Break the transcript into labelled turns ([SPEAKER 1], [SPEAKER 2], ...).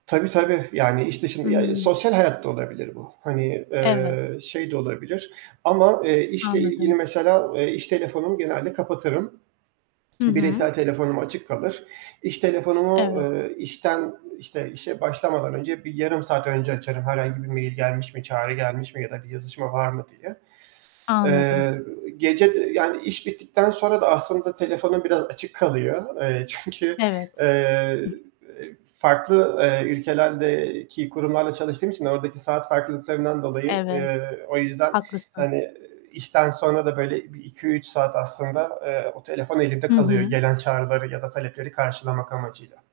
[SPEAKER 1] Tabii tabii, yani, işte, şimdi
[SPEAKER 2] Hı.
[SPEAKER 1] ya, sosyal hayat da olabilir bu. Hani,
[SPEAKER 2] Evet.
[SPEAKER 1] eee, şey de olabilir. Ama, eee, işle ilgili
[SPEAKER 2] Anladım.
[SPEAKER 1] mesela, eee, iş telefonumu genelde kapatırım.
[SPEAKER 2] Hı hı.
[SPEAKER 1] Bireysel telefonum açık kalır. İş telefonumu,
[SPEAKER 2] Evet.
[SPEAKER 1] eee, işten, işte, işe başlamadan önce bir yarım saat önce açarım. Herhangi bir mail gelmiş mi, çağrı gelmiş mi ya da bir yazışma var mı diye.
[SPEAKER 2] Anladım.
[SPEAKER 1] Eee, gece de yani, iş bittikten sonra da aslında telefonum biraz açık kalıyor. Eee, çünkü,
[SPEAKER 2] Evet.
[SPEAKER 1] eee, farklı, eee, ülkelerdeki kurumlarla çalıştığım için ordaki saat farklılıklarından dolayı.
[SPEAKER 2] Evet,
[SPEAKER 1] Eee, o yüzden,
[SPEAKER 2] haklısın.
[SPEAKER 1] hani, işten sonra da böyle bir 2-3 saat aslında, eee, o telefon elimde
[SPEAKER 2] Hı
[SPEAKER 1] kalıyor,
[SPEAKER 2] hı.
[SPEAKER 1] gelen çağrıları ya da talepleri karşılamak amacıyla.